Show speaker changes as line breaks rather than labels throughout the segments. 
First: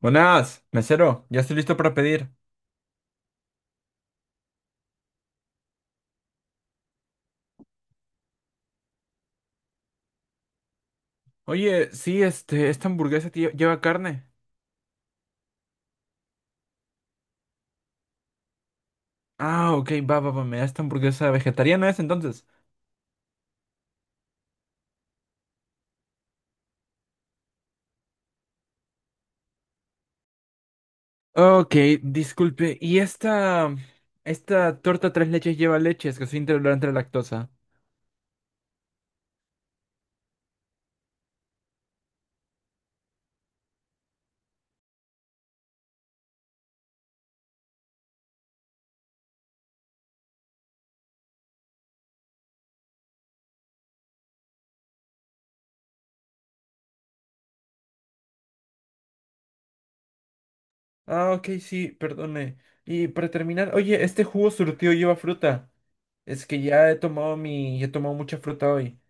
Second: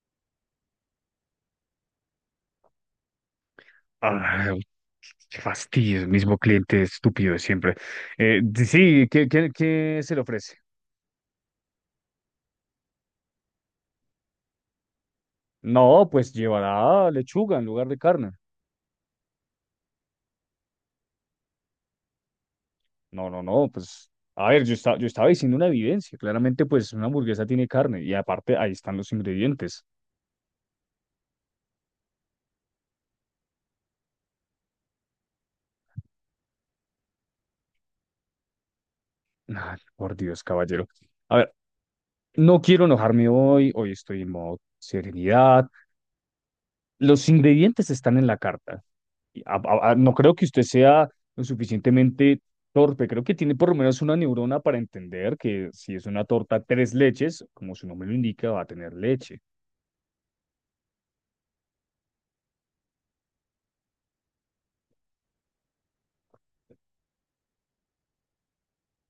Buenas, mesero, ya estoy listo para pedir.
Ah, qué fastidio, el mismo cliente estúpido de siempre. Sí, qué se le ofrece?
Oye, sí, esta hamburguesa lleva carne.
No, pues llevará lechuga en lugar de carne.
Ah, ok, va, va, va, me da esta hamburguesa vegetariana es entonces.
No, no, no, pues, a ver, yo, yo estaba diciendo una evidencia. Claramente, pues, una hamburguesa tiene carne y aparte ahí están los ingredientes.
Ok, disculpe, ¿y esta torta tres leches lleva leche? Es que soy intolerante a la lactosa.
Ay, por Dios, caballero. A ver, no quiero enojarme hoy, hoy estoy en modo serenidad. Los ingredientes están en la carta. No creo que usted sea lo suficientemente torpe, creo que tiene por lo menos una neurona para entender que si es una torta tres leches, como su nombre lo indica, va a tener leche.
Ah, ok, sí, perdone. Y para terminar, oye, este jugo surtido lleva fruta. Es que ya he tomado he tomado mucha fruta hoy.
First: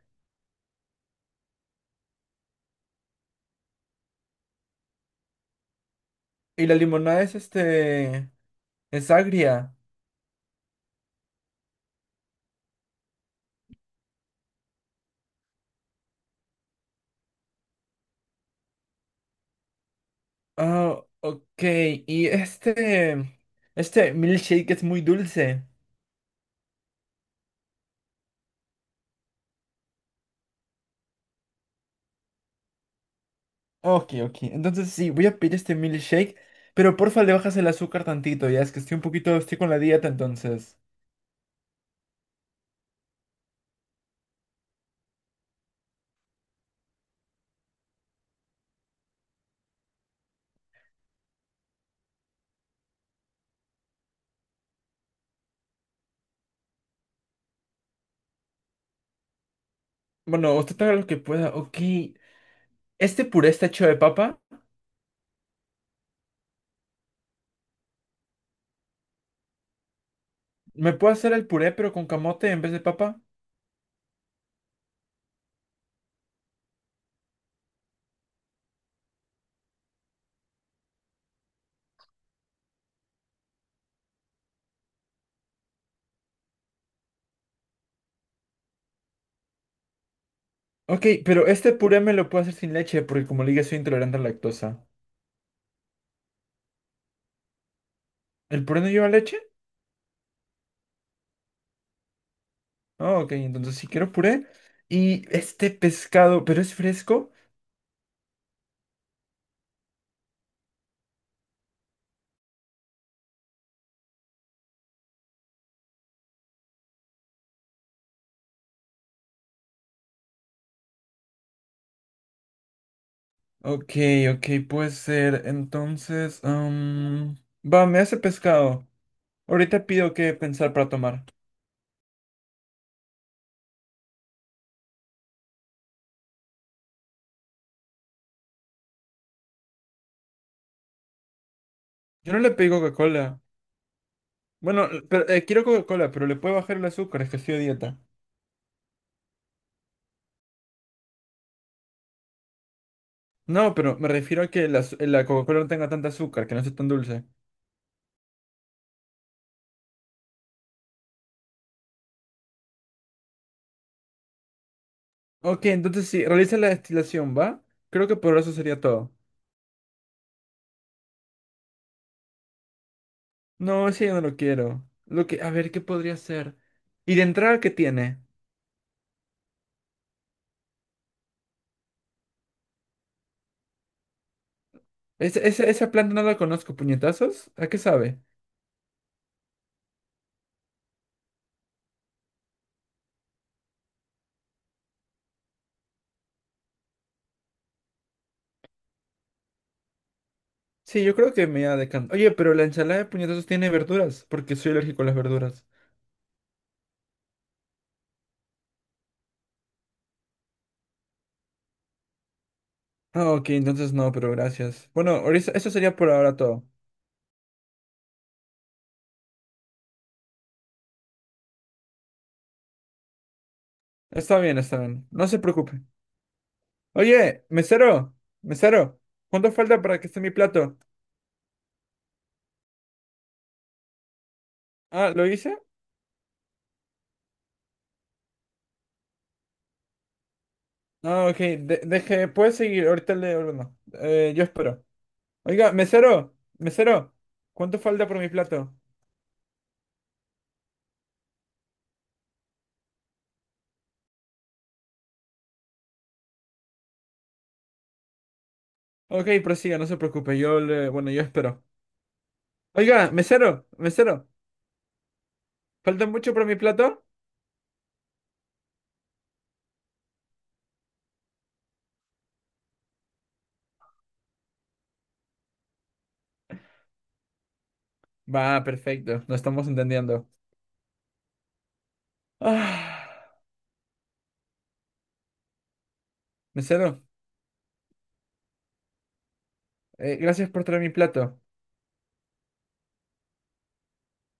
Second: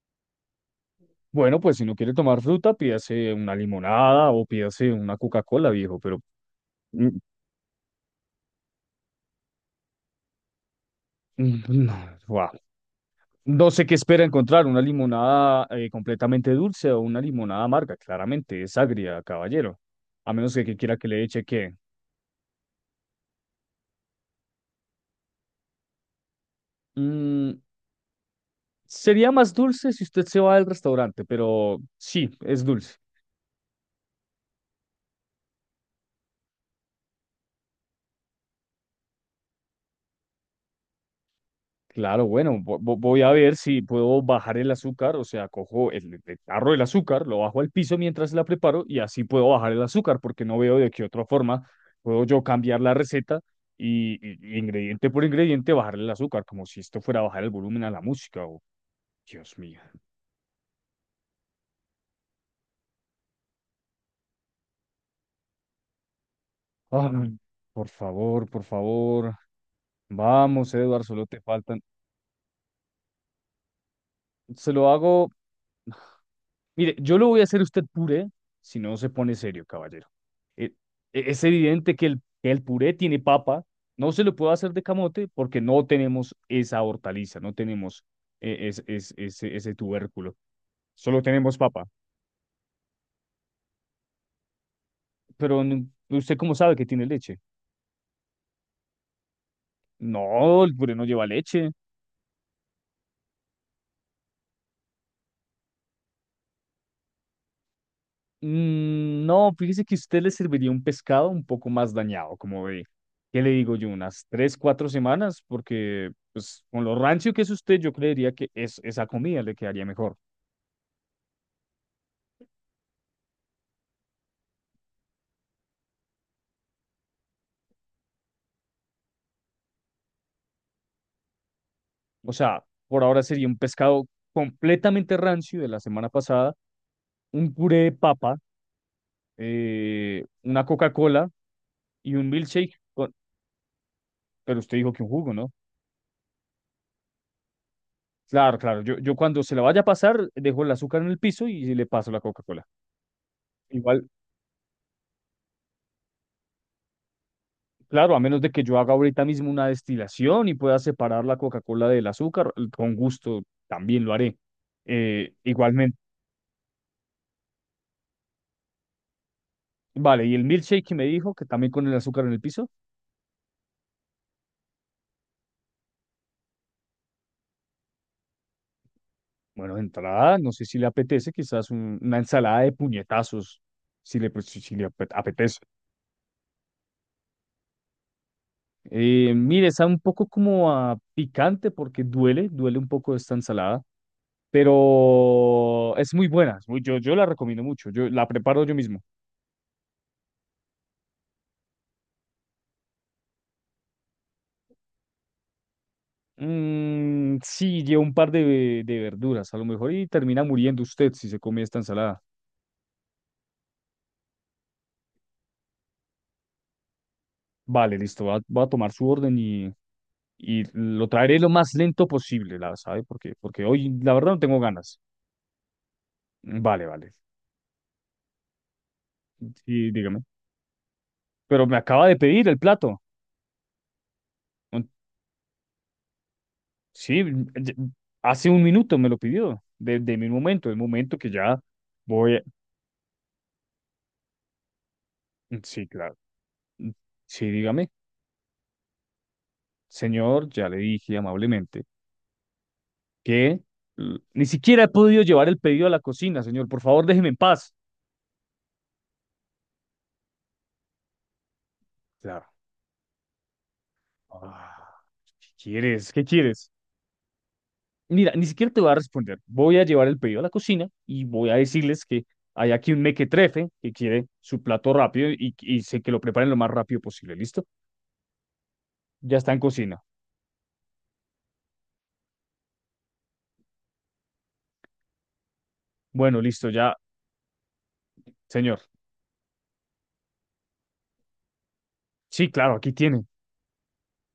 Bueno, pues si no quiere tomar fruta, pídase una limonada o pídase una Coca-Cola, viejo, pero
Y la
mm,
limonada es es agria.
mm, mm, no, guau. No sé qué espera encontrar, una limonada completamente dulce o una limonada amarga, claramente es agria, caballero, a menos que quiera que
Oh,
le eche
ok.
que...
Y este milkshake es muy dulce.
Sería más dulce si usted se va del restaurante, pero sí, es dulce.
Ok, ok. Entonces sí, voy a pedir este milkshake, pero porfa le bajas el azúcar tantito, ya es que estoy un poquito, estoy con la dieta entonces.
Claro, bueno, voy a ver si puedo bajar el azúcar, o sea, cojo el tarro del azúcar, lo bajo al piso mientras la preparo y así puedo bajar el azúcar, porque no veo de qué otra forma puedo yo cambiar la receta y, y ingrediente por ingrediente bajarle el azúcar, como si esto fuera bajar el volumen a la música. Oh, Dios mío.
Bueno, usted haga lo que pueda. Ok. Este puré está hecho de papa.
Ay, por favor, por favor. Vamos,
¿Me
Eduardo,
puedo
solo
hacer
te
el puré
faltan.
pero con camote en vez de papa?
Se lo hago. Mire, yo lo voy a hacer usted puré si no se pone serio, caballero. E- es evidente que que el puré tiene papa, no se lo puedo hacer de camote porque no tenemos esa hortaliza, no tenemos ese tubérculo,
Ok,
solo
pero
tenemos
este
papa.
puré me lo puedo hacer sin leche porque como le dije soy intolerante a la lactosa.
Pero ¿usted cómo sabe que tiene leche?
¿El puré no lleva leche?
No, el puré no lleva leche.
Oh, ok, entonces si quiero puré. Y este pescado, pero es fresco.
Mm, no, fíjese que a usted le serviría un pescado un poco más dañado, como ve. ¿Qué le digo yo? Unas tres, cuatro semanas, porque pues con lo rancio que es usted, yo creería que es, esa comida le quedaría mejor.
Ok, ok, puede ser. Entonces, va, me hace pescado. Ahorita pido qué pensar para tomar.
O sea, por ahora sería un pescado completamente rancio de la semana pasada, un puré de papa, una Coca-Cola y
Yo
un
no le pido
milkshake.
Coca-Cola.
Pero usted
Bueno,
dijo que un
pero,
jugo, ¿no?
quiero Coca-Cola, pero le puedo bajar el azúcar, es que estoy a dieta.
Claro, claro. Yo cuando se la vaya a pasar, dejo el azúcar en el piso y le paso la Coca-Cola.
No, pero me
Igual,
refiero a que la Coca-Cola no tenga tanta azúcar, que no sea tan dulce.
claro, a menos de que yo haga ahorita mismo una destilación y pueda separar la Coca-Cola del azúcar, con gusto también lo haré. Eh,
Ok,
igualmente,
entonces sí, realiza la destilación, ¿va? Creo que por eso sería todo.
vale, y el milkshake que me dijo que también con el azúcar en el piso,
No, ese yo no lo quiero. Lo que, a ver, ¿qué podría ser? ¿Y de entrada qué tiene?
bueno, de entrada, no sé si le apetece, quizás una ensalada de puñetazos, si le, pues, si le
¿Ese-
apetece.
ese- Esa planta no la conozco, ¿puñetazos? ¿A qué sabe?
Mire, está un poco como a picante porque duele, duele un poco esta ensalada, pero es muy buena, yo, yo la recomiendo mucho, yo la preparo yo mismo.
Sí, yo creo que me ha decantar. Oye, pero la ensalada de puñetazos tiene verduras, porque soy alérgico a las verduras.
Mm, sí, lleva un par de verduras, a lo mejor, y termina muriendo usted si se come esta ensalada.
Ah, ok, entonces no, pero gracias. Bueno, eso sería por ahora todo.
Vale, listo, va, va a tomar su orden y lo traeré lo más lento posible, la sabe, porque hoy la verdad
Está
no
bien,
tengo
está
ganas.
bien. No se preocupe.
Mm, vale, vale.
Oye, mesero, mesero, ¿cuánto falta
Sí,
para que esté
dígame.
mi plato?
Pero me acaba de pedir el plato. Un-
Ah, ¿lo hice?
Sí, ya- hace un minuto me lo pidió, de mi momento, el momento
Ah,
que
ok,
ya
deje,
voy a...
puedes seguir, ahorita le ordeno. Yo espero.
Mm,
Oiga,
sí, claro.
mesero,
Mm,
mesero,
sí,
¿cuánto
dígame.
falta por mi plato?
Señor, ya le dije amablemente que ni siquiera he podido llevar el pedido a la cocina, señor. Por favor, déjeme en paz.
Ok, prosiga, no se preocupe, yo le, bueno, yo espero.
Claro.
Oiga, mesero, mesero,
Ah, ¿qué
¿falta
quieres? ¿Qué
mucho para mi
quieres?
plato?
Mira, ni siquiera te voy a responder. Voy a llevar el pedido a la cocina y voy a decirles que hay aquí un mequetrefe que quiere su plato rápido y sé que lo preparen lo más rápido posible. ¿Listo?
Va, perfecto. Nos
Ya está en
estamos
cocina.
entendiendo. Ah,
Bueno, listo, ya,
mesero,
señor.
gracias por traer mi plato.
Sí, claro, aquí tiene.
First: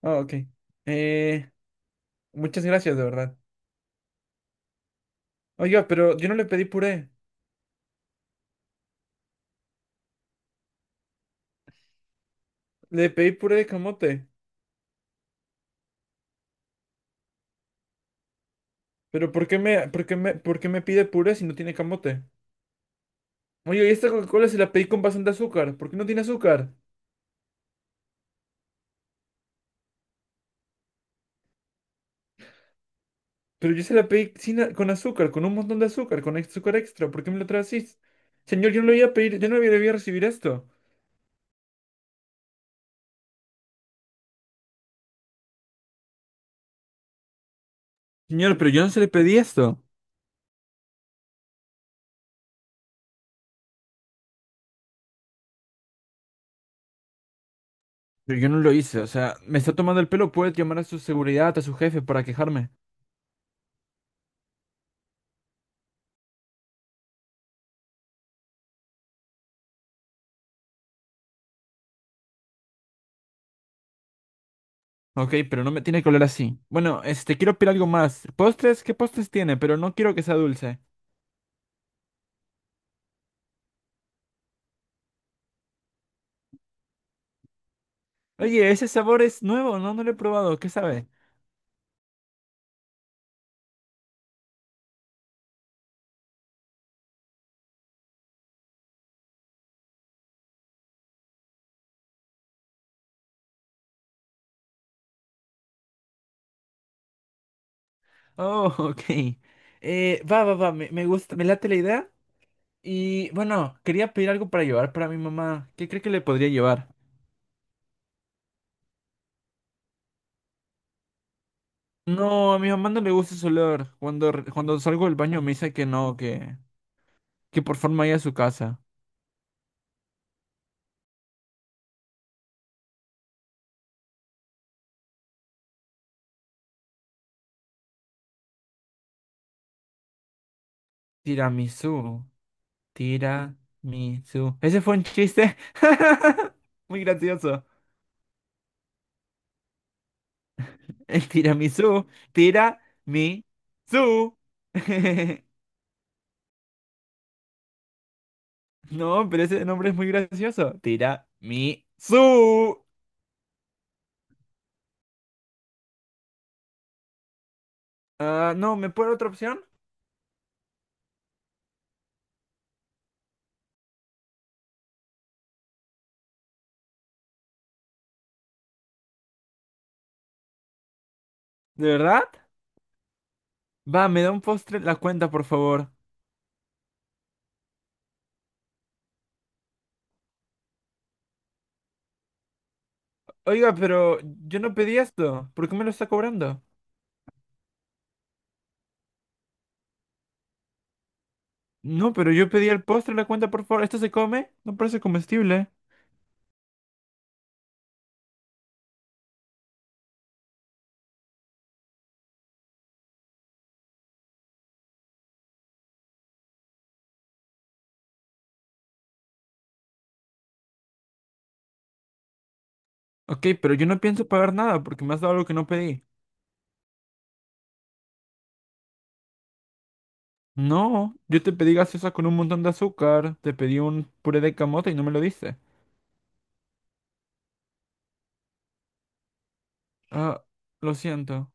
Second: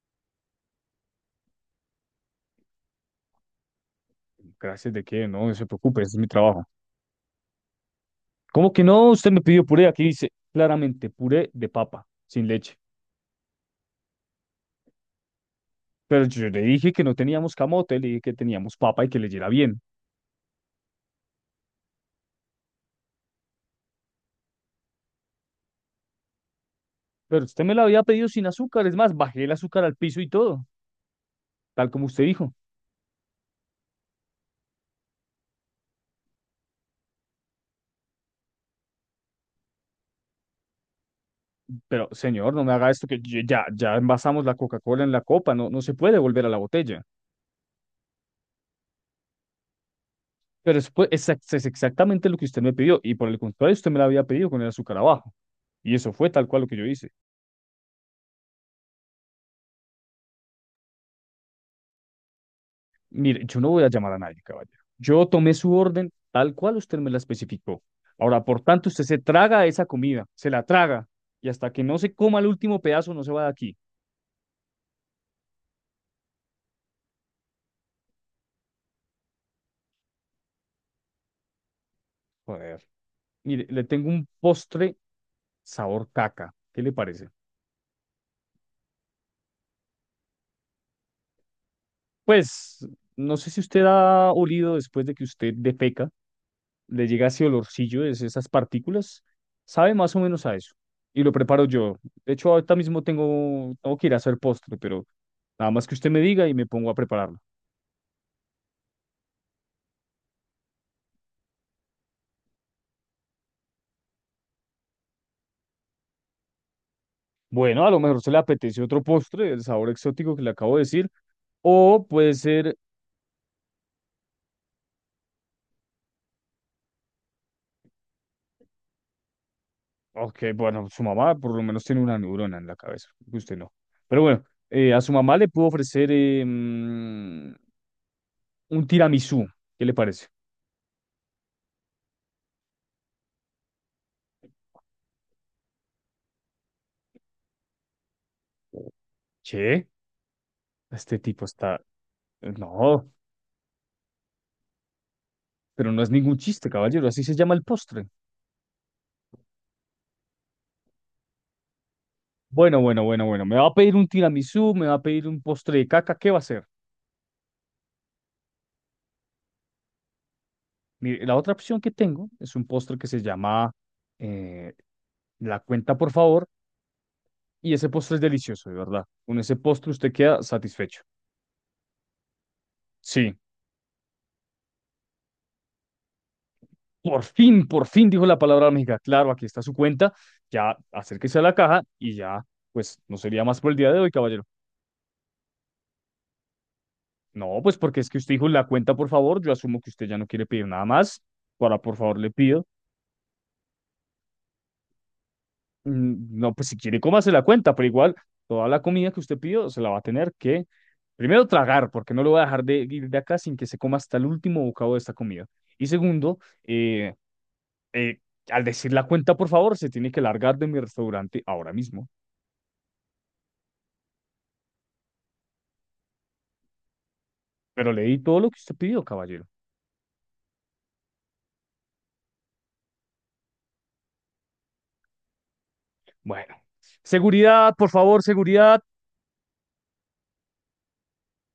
Ah, ok. Eh, Muchas gracias, de verdad.
Gracias de que no se
Oiga,
preocupe, ese
pero
es mi
yo no le pedí
trabajo.
puré.
¿Cómo que no? Usted me pidió puré. Aquí dice claramente puré de papa, sin leche.
Le pedí puré de camote.
Pero yo le dije que no teníamos camote, le dije que teníamos papa y que
Pero
leyera bien.
por qué me pide puré si no tiene camote? Oye, y esta Coca-Cola se la pedí con bastante azúcar. ¿Por qué no tiene azúcar?
Pero usted me la había pedido sin azúcar, es más, bajé el azúcar al piso y todo, tal como usted dijo.
Pero yo se la pedí sin a- con azúcar, con un montón de azúcar, con azúcar extra. ¿Por qué me lo traes así? Señor, yo no le voy a recibir esto.
Pero señor, no me haga esto ya, ya envasamos la Coca-Cola en la copa, no, no se puede volver a la botella.
Señor, pero yo no se le pedí esto.
Pero es, pues, es exactamente lo que usted me pidió y por el contrario, usted me la había pedido con el azúcar abajo. Y eso fue tal cual lo que yo hice.
Pero yo no lo hice, o sea, me está tomando el pelo, puedes llamar a su seguridad, a su jefe para quejarme.
Mire, yo no voy a llamar a nadie, caballero. Yo tomé su orden tal cual usted me la especificó. Ahora, por tanto, usted se traga esa comida, se la traga, y hasta que no se coma el último pedazo no se va de aquí.
Ok, pero no me tiene que hablar así. Bueno, este, quiero pedir algo más. ¿Postres? ¿Qué postres tiene? Pero no quiero que sea dulce.
Joder. Mire, le tengo un postre sabor caca. ¿Qué le parece?
Oye, ese sabor es nuevo, no, no lo he probado, ¿qué sabe?
Pues, no sé si usted ha olido después de que usted defeca, le llega ese olorcillo, esas partículas. Sabe más o menos a eso. Y lo preparo yo. De hecho, ahorita mismo tengo, tengo que ir a hacer postre, pero nada más que usted me diga y me pongo a prepararlo.
Oh, ok. Va, va, va, me gusta, me late la idea. Y bueno, quería pedir algo para llevar para mi mamá. ¿Qué cree que le podría llevar?
Bueno, a lo mejor se le apetece otro postre, el sabor exótico que le acabo de decir, o puede
No, a mi
ser,
mamá no le gusta ese olor. Cuando salgo del baño me dice que no, que por favor me vaya a su casa.
ok, bueno, su mamá por lo menos tiene una neurona en la cabeza, que usted no. Pero bueno, a su mamá le puedo ofrecer un tiramisú, ¿qué le parece?
Tiramisú. Tiramisú. Ese fue un chiste muy gracioso.
Che, este
El
tipo está...
tiramisú.
No,
Tiramisú.
pero no es ningún chiste, caballero, así se llama el postre.
No, pero ese nombre es muy gracioso.
Bueno,
Tiramisú.
bueno, bueno, bueno, me va a pedir un tiramisú, me va a pedir un postre de caca, ¿qué va a hacer?
Ah, no, ¿me puede otra opción?
Mire, la otra opción que tengo es un postre que se llama eh, la cuenta, por favor, y ese postre es delicioso, de verdad. Con ese postre usted queda satisfecho.
¿De verdad?
Sí,
Va, me da un postre la cuenta, por favor.
por fin dijo la palabra mágica. Claro, aquí está su cuenta. Ya acérquese a la caja y ya, pues no sería más por
Oiga,
el día de hoy,
pero
caballero.
yo no pedí esto. ¿Por qué me lo está cobrando?
No, pues porque es que usted dijo la cuenta, por favor. Yo asumo que usted ya no quiere pedir nada más. Para, por
No,
favor, le
pero yo
pido.
pedí el postre la cuenta, por favor. ¿Esto se come? No parece comestible.
Mm, no, pues si quiere, cómase la cuenta, pero igual toda la comida que usted pidió se la va a tener que primero tragar, porque no lo voy a dejar de ir de acá sin que se coma hasta el último bocado de esta comida. Y segundo, eh, eh, al decir la cuenta, por favor, se tiene que largar de mi restaurante ahora mismo.
Ok, pero yo no pienso pagar nada porque me has dado algo que no pedí.
Pero le di todo lo que usted pidió, caballero.
No, yo te pedí gaseosa con un montón de azúcar, te pedí un puré de camote y no me lo diste.
Bueno, seguridad, por favor, seguridad.
Ah, lo siento.